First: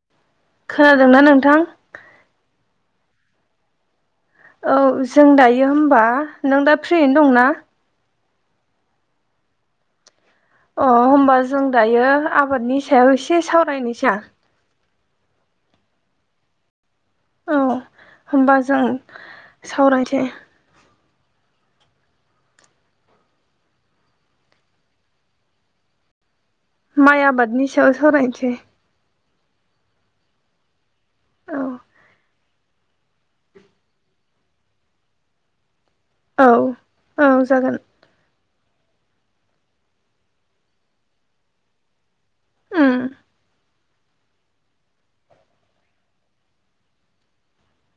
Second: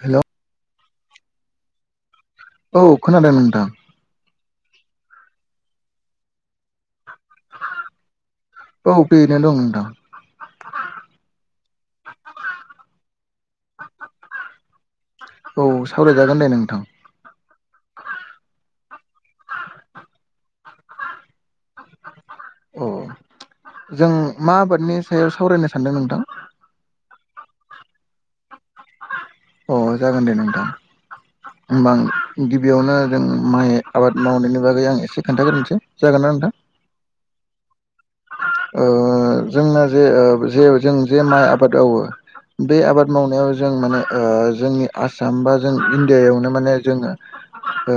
हेल'। खोनादोंना नोंथां? औ खोनादों नोंथां। औ जों दायो होमबा नों दा फ्रियैनो दंना? औ फ्रियैनो दं नोंथां। अ होमबा जों दायो आबादनि सायाव एसे सावरायनोसै। औ सावरायजागोन दे नोंथां। औ होमबा जों सावरायसै औ जों मा आबादनि सायाव सावरायनो सानदों नोंथां? माइ आबादनि सायाव सावरायनोसै अ जागोन दे नोंथां औ ओमबा गिबियावनो जों माइ आबाद मावनायनि बागै आं एसे खोन्थाग्रोनसै। औ औ जागोन। ओ जोंना जे जे जों जे माइ आबाद मावो बे उम आबाद मावनायाव जों माने जोंनि आसाम बा जों इण्डियायावनो माने जोङो ओ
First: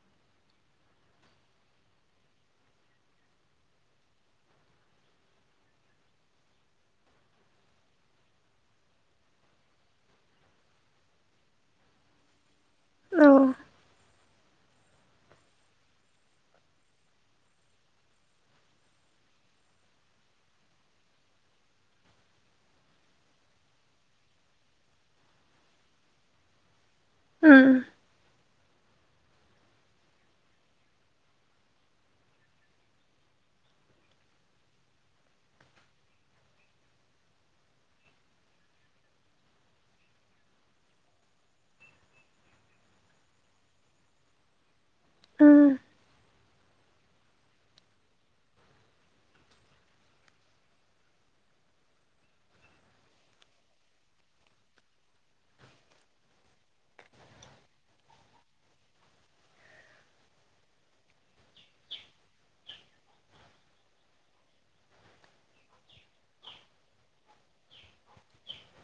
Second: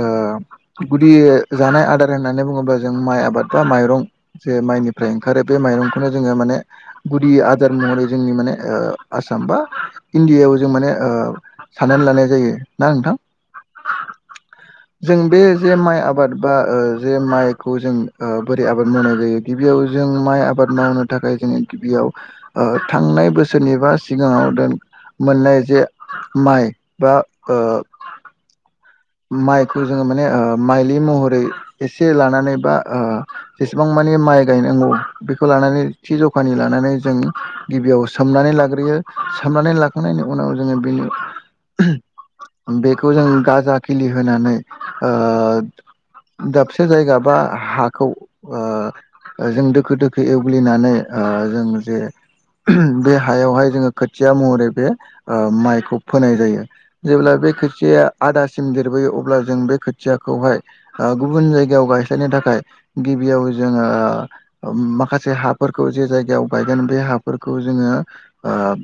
गुदि जानाय आदार होननानै बुङोबा जों माइ आबाद बा माइरं जे माइनिफ्राय ओंखारो बे माइरंखौनो जोङो माने गुदि आदार महरै जोंनि माने ओ आसाम बा इण्डियायाव जों माने ओ साननानै लानाय जायो ना नोंथां? औ [inaudible] जों बे जे माइ आबाद बा जे माइखौ जों बोरै आबाद मावनाय जायो गिबियाव जों माइ आबाद मावनो थाखाय जोङो गिबियाव थांनाय बोसोरनि बा सिगाङाव दा मोननाय जे माइ बा ओ उम माइखौ जोङो माने माइलि महरै एसे लानानै बा ओ जेसेबां माने माइ गायनांगौ बेखौ लानानै थि जखानि लानानै जों गिबियाव सोमनानै लाग्रोयो। साननानै लाखांनायनि उनाव जोङो बेनि [inaudible] बेखौ जों गाजा खिलि होनानै उम ओ दाबसे जायगा बा हाखौ ओ जों दोखो दोखो एवग्लिनानै जों जे बे हायावहाय जोङो खोथिया महरै बे ओ माइखौ फोनाय जायो जेब्ला बे खोथिया आद सिम देरबोयो अब्ला जों बे खोथियाखौहाय गुबुन जायगायाव गायस्लायनो थाखाय गिबियाव जोङो माखासे हाफोरखौ जे जायगायाव गायोन बे हाफोरखौ जोङो ओ ओ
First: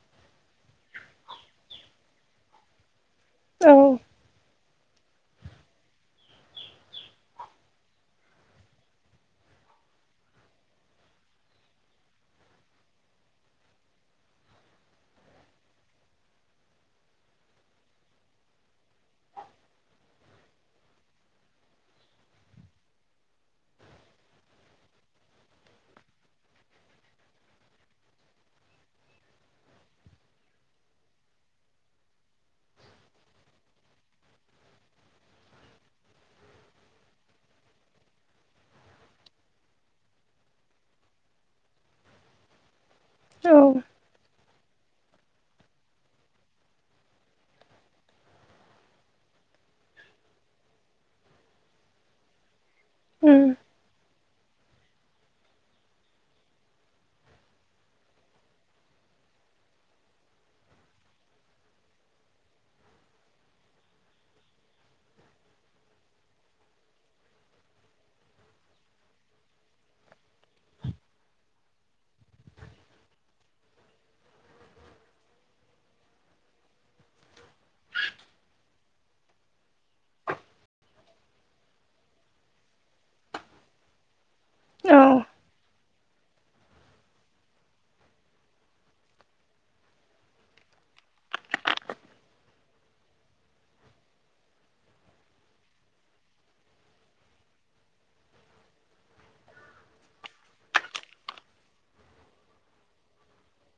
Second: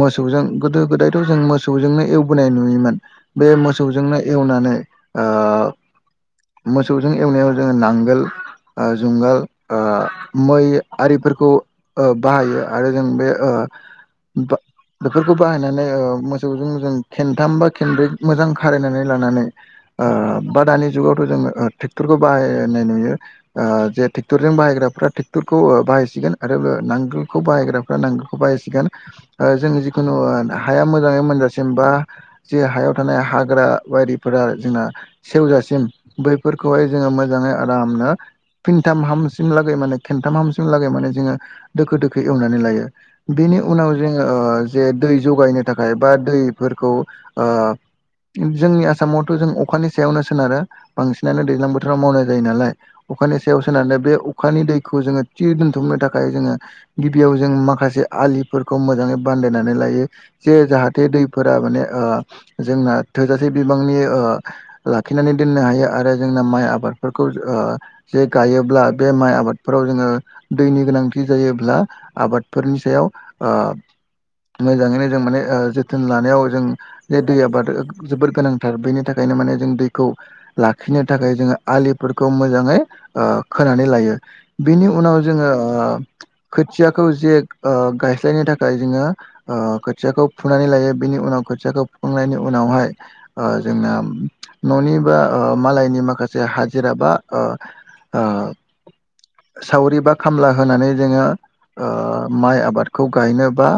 मोसौजों गोदो गोदायथ' जों मोसौजोंनो एवबोनाय नुयोमोन बे औ मोसौजोंनो नानै ओ मोसौजों एवनायाव जोङो नांगोल ओ जुंगाल ओ मै आरिफोरखौ ओ बाहायो आरो जों बे ओ [unintelligible] बा बेफोरखौ बाहायनानै मोसौजों जों खेनथाम बा खेनब्रै मोजां खारायनानै लानानै ओ बा दानि जुगावथ' जों ओ टेक्टरखौ बाहायनाय नुयो ओ जे टेक्टरजों बाहायग्राफ्रा ट्रेक्टरखौ बाहायसिगोन आरो नांगोलखौ बाहायग्राफ्रा नांगोलखौ बाहायसिगोन। ओ जोङो जिखुनु ओ हाया मोजाङै मोनजासिम बा जे हायाव थानाय हाग्रा बायारिफोरा जोंना सेवजासिम बैफोरखौहाय जोङो मोजाङै आरामनो फिनथाम हामसिन लागै माने खनथाम हामसिन लागै माने जोङो दोखो दोखो एवनानै लायो। बेनि औ उनाव जोङो ओ जे दै जगायनो थाखाय बा दैफोरखौ जोंनि आसामावथ' जों अखानि सायावनो सोनारो बांसिनानो दैज्लां बोथोराव मावनाय जायो नालाय। अखानि उम सेयावसोन होननानै बे अखानि दैखौ जोङो थि दोनथुमनो थाखाय जोङो गिबियाव जों माखासे आलिफोरखौ मोजाङै बानाय सायनानै लायो जे जाहाथे दैफोरा माने जोंना थोजासे बिबांनि लाखिनानै दोननो हायो आरो जोंना माइ आबादफोरखौ जे गायोब्ला बे माइ आबादफोराव जोङो दैनि गोनांथि जायोब्ला आबादफोरनि सायाव ओ मोजाङैनो जों माने जोथोन लानायाव जों जे दै आबाद जोबोर गोनांथार बेनि थाखायनो माने जों दैखौ लाखिनो थाखाय जोङो आलिफोरखौ मोजाङै ओ खोनानै लायो बिनि औ उनाव जोङो ओ खोथियाखौ जे गायस्लायनो थाखाय जोङो खोथियाखौ फुनानै लायो बेनि उनाव खोथियाखौ खुफुंनायनि उनावहाय जोंना न'नि बा मालायनि माखासे हाजिरा बा ओ सावरि बा खामला होनानै जोङो ओ माइ आबादखौ गायनोबा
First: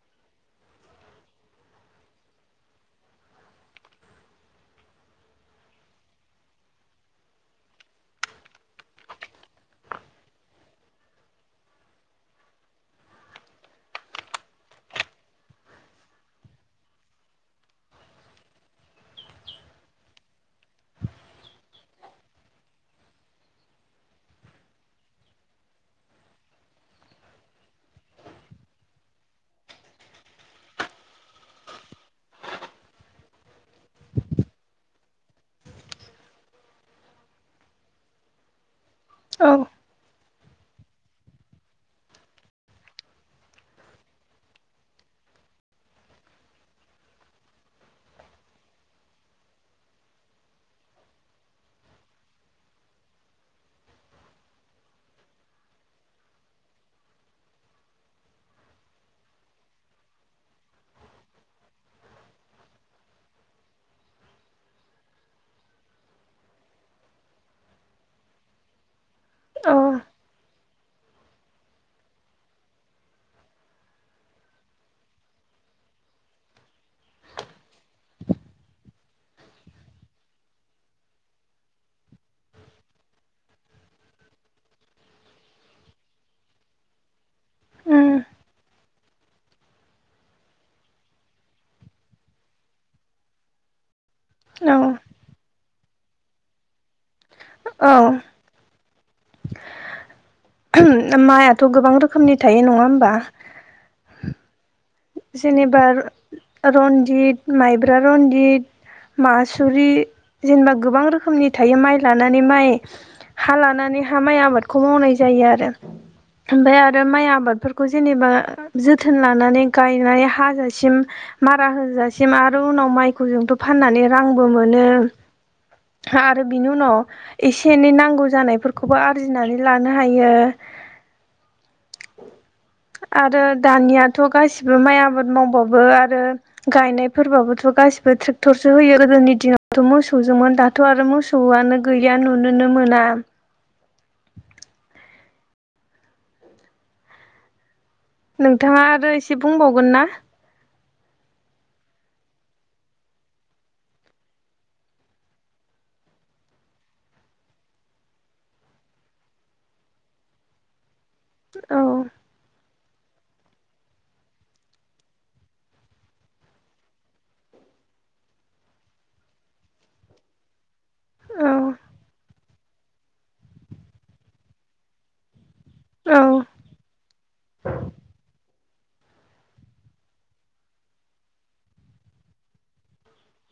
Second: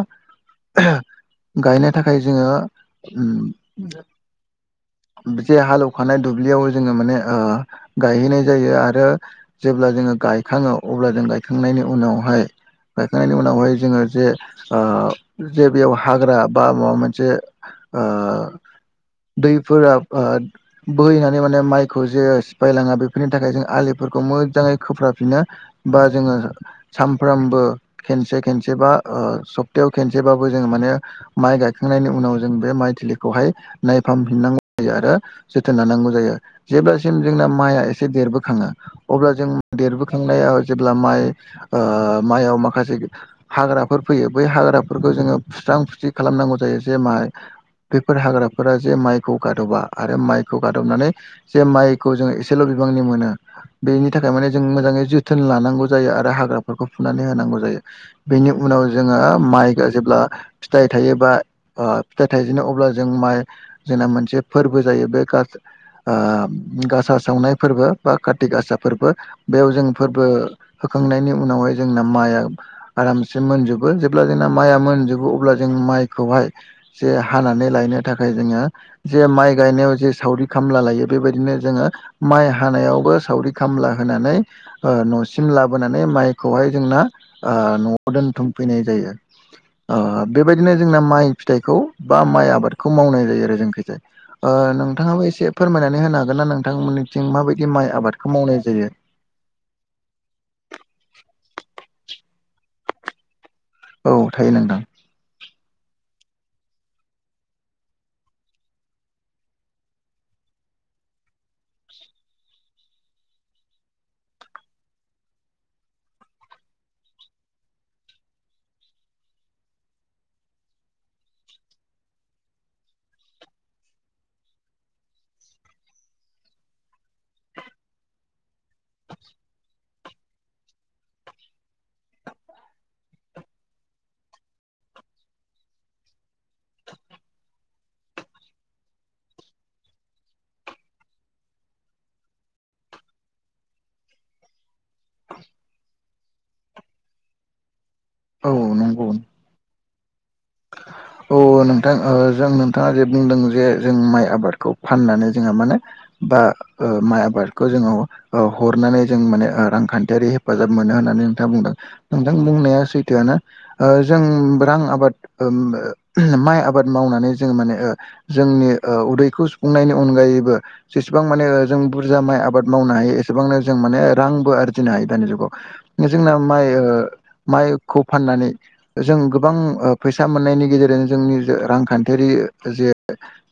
गायनो थाखाय जोङो उम जे हालौवखानाय दुब्लियाव जोङो माने ओ- गायहैनाय जायो आरो जे जब्ला जोङो गायखाङो अब्ला जों गायखांनायनि उनावहाय गायखांनायनि उनावहाय जोङो जे ओ जे बेयाव हाग्रा बा माबा मोनसे आ [inaudible] दैफोरा बोहैनानै माने माइखौ जे सिफायलाङा बेफोरनि थाखाय जों आलिफोरखौ मोजाङै खोफ्राफिनो बा जोङो सानफ्रबो खनसे खनसे बा ओ सप्तायाव खबसेबो ज माने माइ गायखांनायनि उनाव जों बे माइलि खौहाय नायफामहिननांगौ जायो आरो जोथोन लानांगौ जायो जेब्लासिम जोंना माइआ एसे देरखाङो अब्ला जों औ देरखो नाय जेब्ला माइ ओ माइयाव माखासे हाग्राफोर फैयो बै हाग्राफोरखौ जों जो सुस्रां फुस्रि खालामनांगौ जायो जे माह बेफोर हाग्राफोरा जे माइखौ गादबा आरो माइखौ गादबनानै जे माइखौ जों एसेल' बिबां नि मोनो बेनि थाखाय माने जों मोजाङै जोथोन लानांगौ जायो आरो हाग्राफोरखौ फुनानै होनांगौ जायो बेनि उनाव जोङो माइ जेब्ला फिथाइ थायोबा ओ- फिथाइ थाइजनो अ अ जों माइ जोंना मोनसे फोरबो जायो बे गासा ओ- सावनाय फोरबो फोरबो बा कार्तिक आसा फोरबो बेयाव औ जों फोरबो होखांनायनि उनावहाय जोंना माइआ आरामसे मोनजोबो जेब्ला जोंना माइआ मोनजोबो अब्ला जों जों माइखौहाय जे हा हानानै लायनो थाखाय जोङो जे माइ गायनायाव जे सावरि खामला लायो बेबायदिनो जोङो माइ हानायावबो सावरि खामला होनानै ओ न'सिम लाबोनानै माइखौहाय जोंना ओ उम न'आव दोनथुमफैनाय जायो ओ बेबायदिनो जोंना माइ फिथाइखौ बा माइ आबादखौ मावनाय जायो आरो जोंखायजाया ओ औ नोंथाङाबो एसे फोरमायनानै नानै होनो हागोन ना नोंथांमोननिथिं माबायदि माइ औ आबादखौ मावनाय जायो ओम माइआथ' गोबां रोखोमनि थायो नङा होमबा औ थायो नोंथां जेनेबा रनजित माइब्रा रनजित मासुरि जेनेबा गोबां रोखोमनि थायो माइ लानानै माइ हा लानानै हा माइ आबादखौ मावनाय जायो आरो ओमफफ्राय आरो माइ आबादफोरखौ जेनेबा जोथोन लानानै गायनाय हाजासिम मारा होजासिम आरो उनाव माइखौ जोंथ' फाननानै रांबो मोनो नो आरो बिनि उनाव एसे एनै नांगौ जानायफोरखौबो आरजिनानै लानो हायो [inaudible] आरो दानियाथ' गासिबो माइ आबाद मावबाबो आरो गायनायफोरबाबोथ' गासिबो ट्रेक्टरसो होयो गोदोनि दिनावथ' मोसौजोंमोन दाथ' आरो मोसौआनो गैया नुोनो मोना औ नोंथाङा नंगौ आरो एसे बुंबावगोन ना [inaudible] औ नोंथां ओ- जों नोंथाङा जे बुंदों जे जों माइ आबादखौ फाननानै जोंहा माने बा ओ माइ आबादखौ जोङो ओ हरनानै जों माने ओ रांखान्थियारि हेफाजाब मोनो होन नोंथाङा बुंदों औ नोंथां बुंनाया सैथोआनो जों रां आबाद उम ओ माइ आबाद मावनानै जोङो माने ओ जोंनि ओ उदैखौ सुफुंनायनि अनगायै बो जेसेबां माने औ जों बुरजा माइ आबाद मावनो हायो एसेबांनो जों माने रांबो आरजिनो हायो दानि जुगाव जोंना माइ ओ माइखौ फाननानै जों गोबां ओ फैसा मोननायनि गेजेरजोंनो जोंनि रांखान्थियारि जे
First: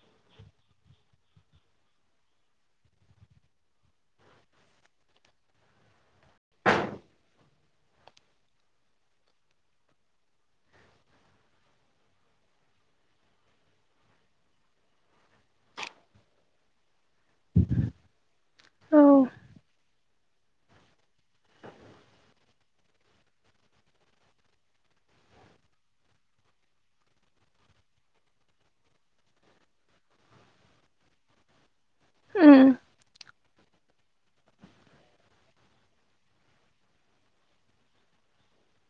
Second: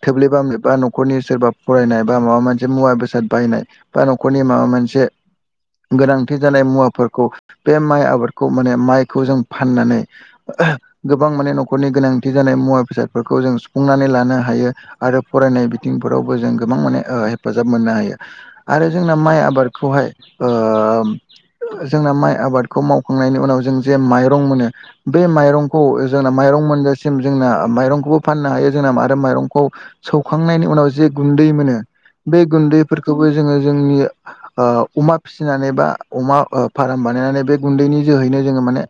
थोब्लेबा बा न'खरनि सोरबा फरायनाय बा माबा मोनसे मुवा बेसाद बायनाय बा न'खरनि माबा मोनसे गोनांथि जानाय मुवाफोरखौ बे माइ आबादखौ माने माइखौ जों फाननानै गोबां माने न'खरनि गोनांथि जानाय मुवा बेसादफोरखौ जों सुफुंनानै लानो हायो आरो फरायनाय बिथिं फोरावबो जों गोबां माने हेफाजाब मोननो हायो आरो औ जोंना माइ आबाद खौहाय ओ जोंना माइ आबादखौ मावखांनायनि उनाव जों जे माइरं मोनो बे माइरं खौ जोंना माइरं मोनजासिम जोंना माइरंखौबो फाननो हायो जोंना आरो माइरंखौ सौखांनायनि उन नाव जे गुनदै मोनो बे उम गुनदैफोरखौबो जोंङो जोंनि ओ अमा फिसिनानै बा अमा फार्म बानायनानै बे गुनदैनि जोहैनो जोङो माने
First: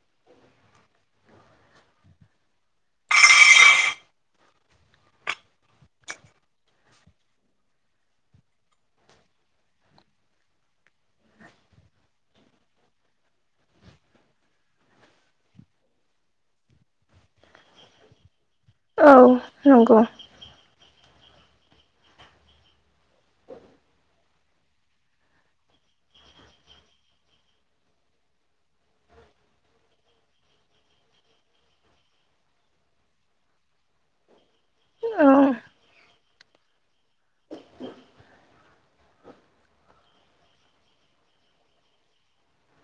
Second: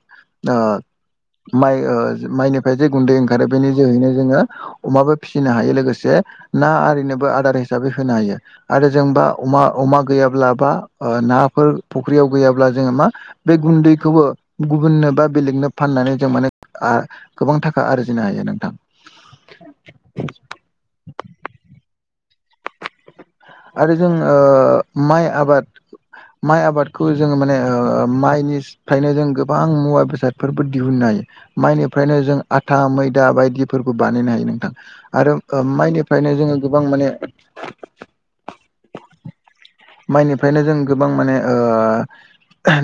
ओ माइ ओ माइनिफ्राय जे गुन्दै ओंखारो बेनि जोहैनो जोङो अमाबो फिसिनो हायो लोगोसे ना आरिनोबो आदार हिसाबै होनो हायो आरो जोंबा अमा अमा गैयाब्ला बा ओ ना नाफोर फुख्रियाव गैयाब्ला जोङो मा बे गुन्दैखौबो गुबुननो बा बेलेगनो फाननानै जों माने ओ गोबां थाखा आरजिनो हायो नों औ नंगौ। आरो जों ओ माइ आबाद माइ आबादखौ जोङो माने माइनिफ्रायनो जों गोबां मुवा बेसादफोरबो दिहुननो हायो। माइनिफ्रायनो जों आथा मैदा बायदिफोरखौ बानायनो हायो नोंथां। औ आरो माइनिफ्रायनो जोङो गोबां माने [unintelligible] माइनिफ्रायनो जों गोबां माने ओ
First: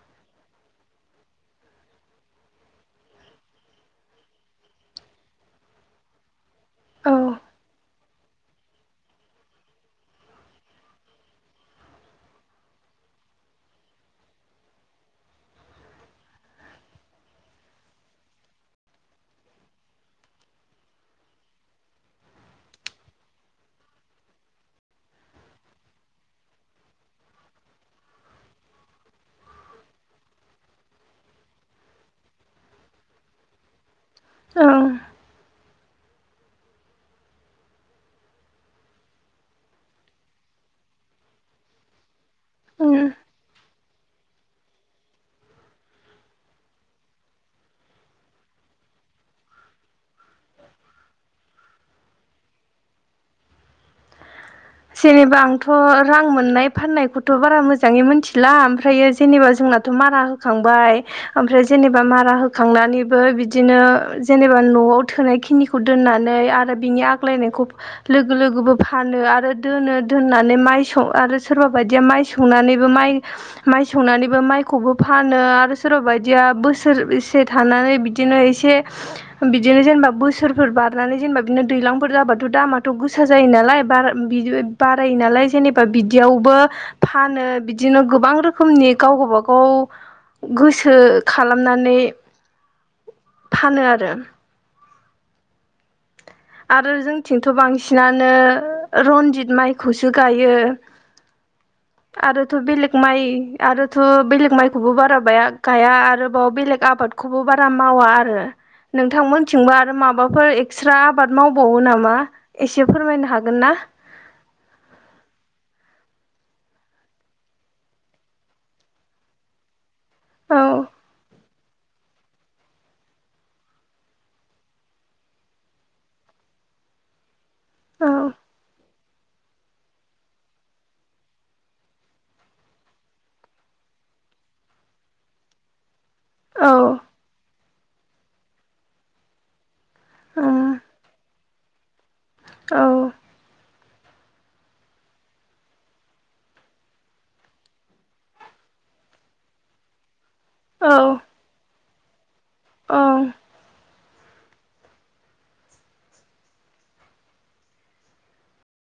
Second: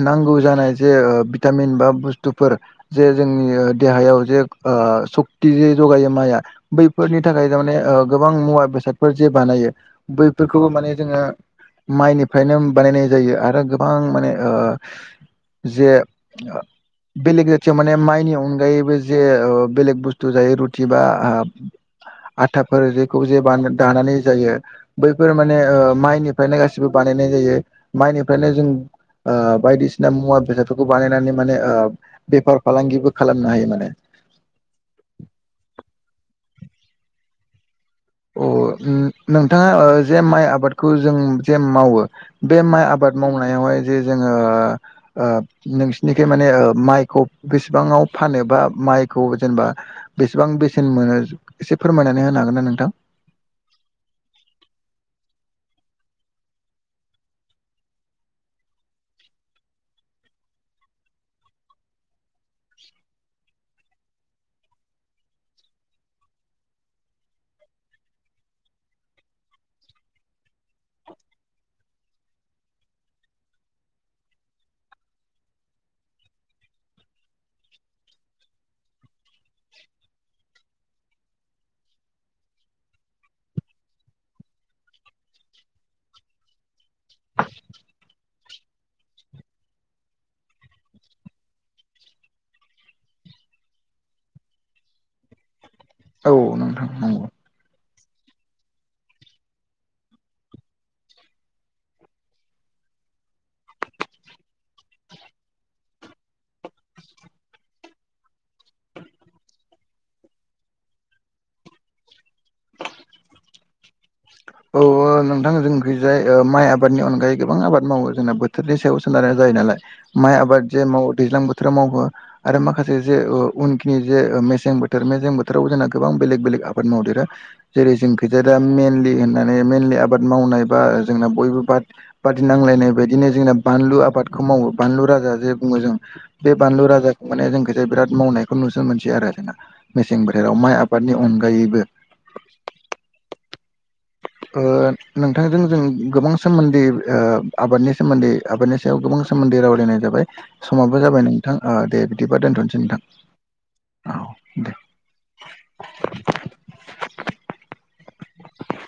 नांगौ जानाय जे भिटामिन बा बुस्थुफोर जे जोंनि देहायाव जे ओ सक्ति जगायो माइआ औ बैफोरनि थाखाय थार माने गोबां मुवा बेसादफोर जे बानायो बैफोरखौबो माने जोङो माइनिफ्रायनो बानायनाय जायो आरो गोबां माने ओ जे बेलेग जाथियाव माने माइनि अनगायैबो जे बेलेग बुस्थु जायो रुटि बा आथाफोर जेखौ जे दानानै जायो। बैफोर माने माइनिफ्रायनो गासिबो बानायनाय जायो माइनिफ्रायनो जों ओ बायदिसिना मुवा बेसादफोरखौ बानायनानै माने ओ बेफार फालांगिबो खालामनो हायो माने औ अ नोंथाङा जे माइ आबादखौ जों जे मावो बे माइ उम आबाद मावनायावहाय जे जोङो ओ नोंसिनिखाय माने ओ माइखौ बेसेबांआव फानो बा माइखौ जेनेबा बेसेबां बेसेन मोनो एसे फोरमायनानै होनो हागोन ना नोंथां। जेनेबा आंथ' रां मोननाय फाननायखौथ' बारा मोजाङै मिथिला ओमफ्रायो जेनेबा जोंना मारा होखांबाय ओमफ्राय जेनेबा मारा होखांनानैबो बिदिनो जेनेबा न'आव थोनाय खिनिखौ दोननानै आरो बिनि आग्लायनायखौ लोगो लोगोबो फानो आरो दोनो दोननानै माइ स आरो सोरबा बायदिया माइ सनानैबो माइ संनानैबो माइ माइखौबो फानो आरो सोरबा बायदिया बोसोरसे थानानै बिदिनो एसे बिदिनो जेनेबा बोसोरफोर बारनानै जेनेबा बिदिनो दैज्लांफोर जाबाथ' दामाथ' गोसा जायो नालाय बारा बारायो नालाय जेनेबा बिदियावबो फानो बिदिनो गोबां रोखोमनि गाव गाव गावबा गाव गोसो खालामनानै फानो आरो औ नोंथां आरो नंगौ। जोंनिथिंथ' बांसिन बांसिनानो रनजित माइखौसो गायो। आरोथ' बेलेग माइ आरोथ' बेलेग माइखौबो बारा बाया गाया आरो बाव बेलेग आबादखौबो बारा मावा आरो। नोंथांमोनथिंबो आरो माबाफोर एक्सट्रा आबाद मावबावो नामा एसे फोरमायनो हागोन ना? औ औ नोंथां जोंखै जाय ओ माइ आबादनि अनगायै गोबां आबाद मावो जोंना बोथोरनि सायाव सोनारनाय जायो नालाय। माइ औ आबाद जे मावो दैज्लां बोथोराव मावो आरो माखासे जे उनखिनि जे मेसें बोथोर मेसें बोथोरावबो जोंना गोबां बेलेग बेलेग आबाद मावदेरा जेरै औ जोंखै जा दा मेनलि होननानै आबाद मावनाय बा जों बयबो बादि नांयनाय बायदिनो जों बानलु आबादखौ मावो बानलु राजा जे बुंङो जों बे औ बानलु राजाखौ माने जोंखौ बिराद मावनायखौ नुनो मोनसै आरो जोंना मेसें बोथोराव माइ आबादनि अनगायैबो औ नोंथांजों जों गोबां सोमोन्दै आबादनि सोमोन्दै आबादनि सायाव गोबां सोमोन्दै रायनायाबाय औ समाबो जाबाय नोंथां दे बिदिबा दोनथ'नोसै औ नोंथां औ दे